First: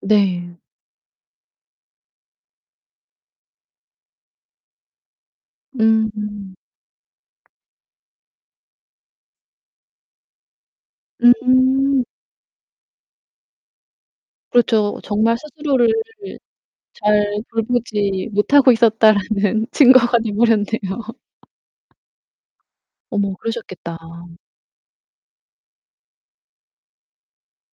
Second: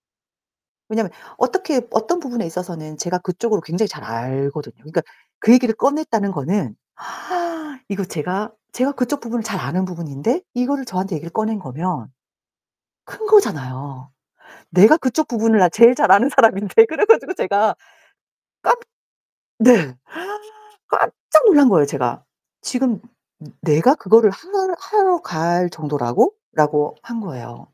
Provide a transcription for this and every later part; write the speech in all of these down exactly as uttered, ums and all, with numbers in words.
네. 왜냐면 어떻게 어떤 부분에 있어서는 제가 그쪽으로 굉장히 잘 알거든요. 그니까 그 얘기를 꺼냈다는 음. 거는 이거 제가 제가 그쪽 부분을 잘 아는 부분인데 이거를 저한테 얘기를 꺼낸 음. 거면 큰 거잖아요. 내가 그렇죠. 그쪽 정말 부분을 나는 스스로를 제일 잘 아는 사람인데 그래 가지고 잘 제가 깜 돌보지 못하고 있었다라는 네. 증거가 돼버렸네요. 깜짝 놀란 거예요 제가. "지금 어머 내가 그러셨겠다. 그거를 하 하러 갈 정도라고?"라고 한 거예요.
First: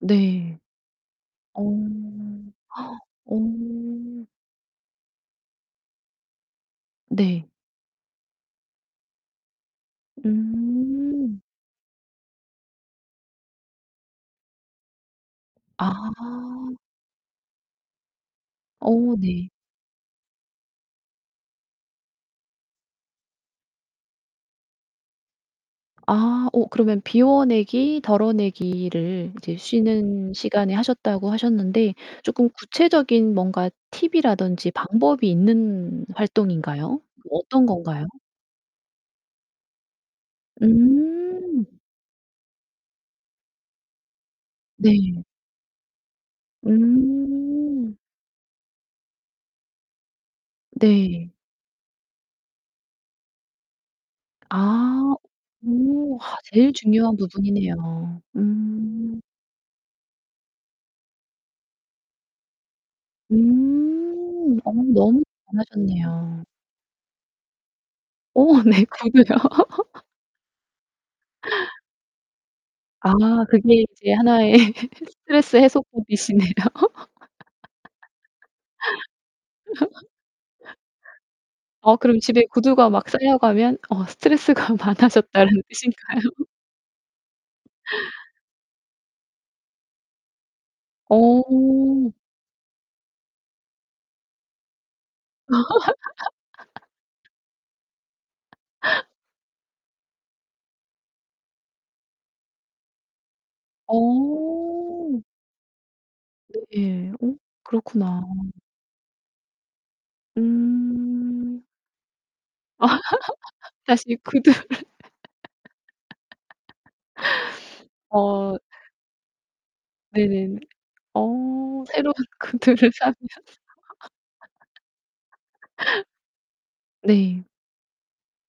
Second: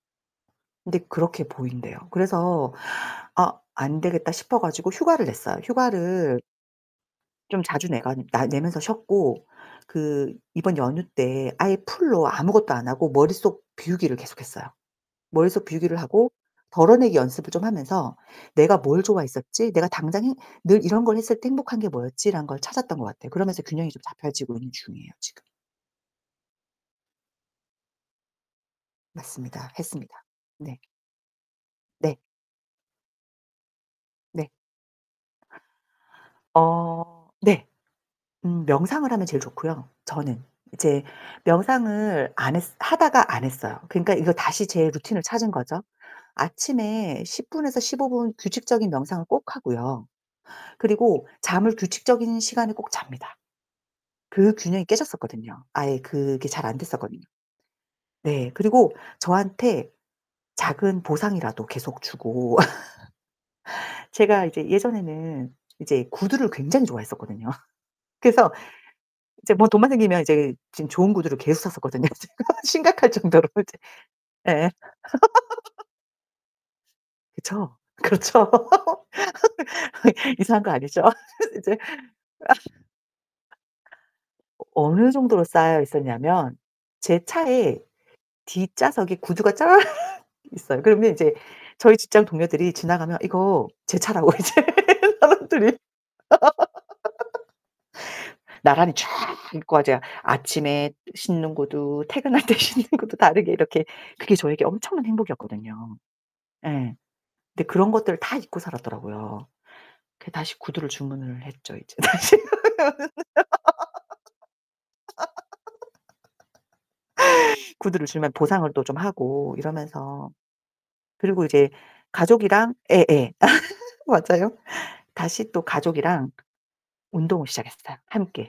네. 근데 그렇게 어. 보인대요. 그래서 어. 아 안되겠다 싶어 가지고 휴가를 냈어요. 휴가를 네. 좀 자주 내간 나 내면서 쉬었고 그 이번 연휴 음. 때 아예 full로 아무것도 안 하고 머릿속 비우기를 계속했어요. 머릿속 비우기를 하고 아. 덜어내기 연습을 좀 하면서 '내가 뭘 어 네. 좋아했었지? 내가 당장 행 늘 이런 걸 했을 때 행복한 게 뭐였지?'라는 걸 찾았던 것 같아요. 그러면서 균형이 좀 잡혀지고 있는 중이에요, 지금. 아 어 그러면 비워내기, 덜어내기를 이제 맞습니다. 했습니다. 쉬는 시간에 네. 하셨다고 하셨는데 네. 쪼끔 구체적인 뭔가 네. 팁이라든지 방법이 있는 활동인가요? 어 어떤 네. 건가요? 음 명상을 하면 제일 좋고요, 저는. 이제 음. 명상을 안 했 하다가 안 했어요. 그러니까 이거 다시 제 루틴을 네. 찾은 거죠. 아침에 십 분에서 음. 십오 분 규칙적인 명상을 꼭 하고요 그리고 네. 잠을 규칙적인 시간에 꼭 잡니다. 그 균형이 아. 깨졌었거든요. 아예 음. 그게 잘 제일 중요한 안됐었거든요. 부분이네요. 네, 그리고 음. 저한테 작은 보상이라도 계속 주고 제가 음 이제 어 너무 예전에는 이제 잘하셨네요. 구두를 굉장히 좋아했었거든요. 그래서 어, 네, 구두요. 이제 뭐 돈만 생기면 이제 지금 좋은 구두를 계속 샀었거든요. 심각할 아 정도로 이제. 그게 이제 하나의 예예. 스트레스 해소법이시네요. 그쵸. 그렇죠. 이상한 거 아니죠? 아 이제 어 아. 그럼 집에 구두가 막 쌓여가면 어 어 스트레스가 어느 정도로 많아졌다라는 쌓여 뜻인가요? 있었냐면 제 차에 뒷좌석에 구두가 쫙 있어요. 그러면 이제 저희 어. 직장 동료들이 지나가면 이거 제 차라고 이제 사람들이 나란히 쫙 입고 이제 아침에 신는 구두 퇴근할 때 신는 구두 다르게 이렇게 그게 저에게 엄청난 어. 행복이었거든요. 예. 예예. 어 근데 그런 것들을 그렇구나. 다 잊고 살았더라고요. 그래서 다시 구두를 주문을 음. 했죠, 이제. 다시. 다시 구두를 구두를 주면 어. 보상을 또 좀 하고 이러면서 네네. 그리고 이제 어, 새로운 가족이랑 구두를 사면 예예. 맞아요. 다시 또 가족이랑 운동을 네. 시작했어요 함께.